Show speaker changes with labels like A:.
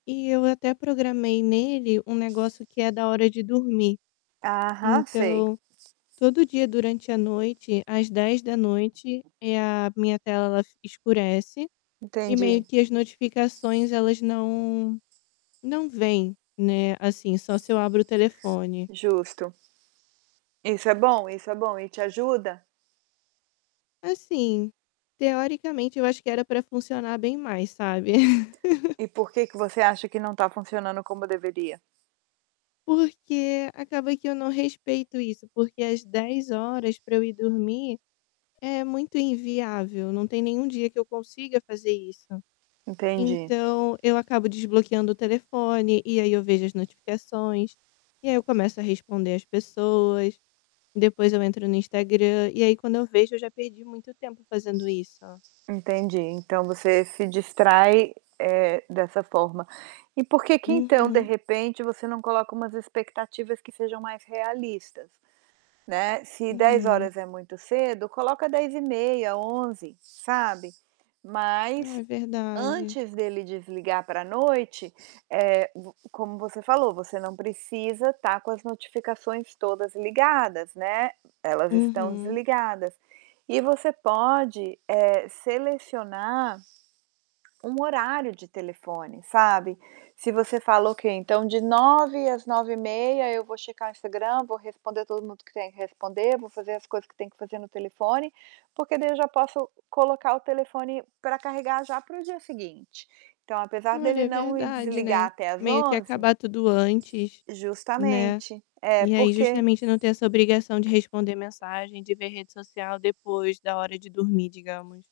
A: E eu até programei nele um negócio que é da hora de dormir.
B: Aham, sei.
A: Então, todo dia durante a noite, às 22h, eh, a minha tela escurece e meio
B: Entendi.
A: que as notificações elas não não vêm, né, assim, só se eu abro o telefone.
B: Justo. Isso é bom, isso é bom. E te ajuda?
A: Assim, teoricamente, eu acho que era pra funcionar bem mais, sabe.
B: E por que que você acha que não tá funcionando como deveria?
A: Porque acaba que eu não respeito isso, porque às 22h pra eu ir dormir é muito inviável, não tem nenhum dia que eu consiga fazer isso.
B: Entendi.
A: Então eu acabo desbloqueando o telefone e aí eu vejo as notificações. E aí eu começo a responder as pessoas, depois eu entro no Instagram, e aí quando eu vejo eu já perdi muito tempo fazendo isso.
B: Entendi. Então você se distrai, eh, dessa forma. E por que que então, de
A: Uhum.
B: repente, você não coloca umas expectativas que sejam mais realistas? Né, se dez
A: Hum.
B: horas é muito cedo, coloca 22h30, 23h, sabe. Mas
A: É verdade.
B: antes dele desligar pra noite, eh, v como você falou, você não precisa tá com as notificações todas ligadas, né, elas estão
A: Uhum.
B: desligadas. E você pode, eh, selecionar um horário de telefone, sabe, se você fala: "Ok, então de 21h às 21h30 eu vou checar Instagram, vou responder todo mundo que tem que responder, vou fazer as coisas que tenho que fazer no telefone, porque daí eu já posso colocar o telefone pra carregar já para o dia seguinte". Então apesar
A: Olha,
B: dele
A: é
B: não ir
A: verdade,
B: desligar
A: né,
B: até às
A: meio que
B: 23h.
A: acabar tudo antes, né,
B: Justamente. É,
A: e aí
B: porque
A: justamente não ter essa obrigação de responder mensagem, de ver rede social depois da hora de dormir, digamos.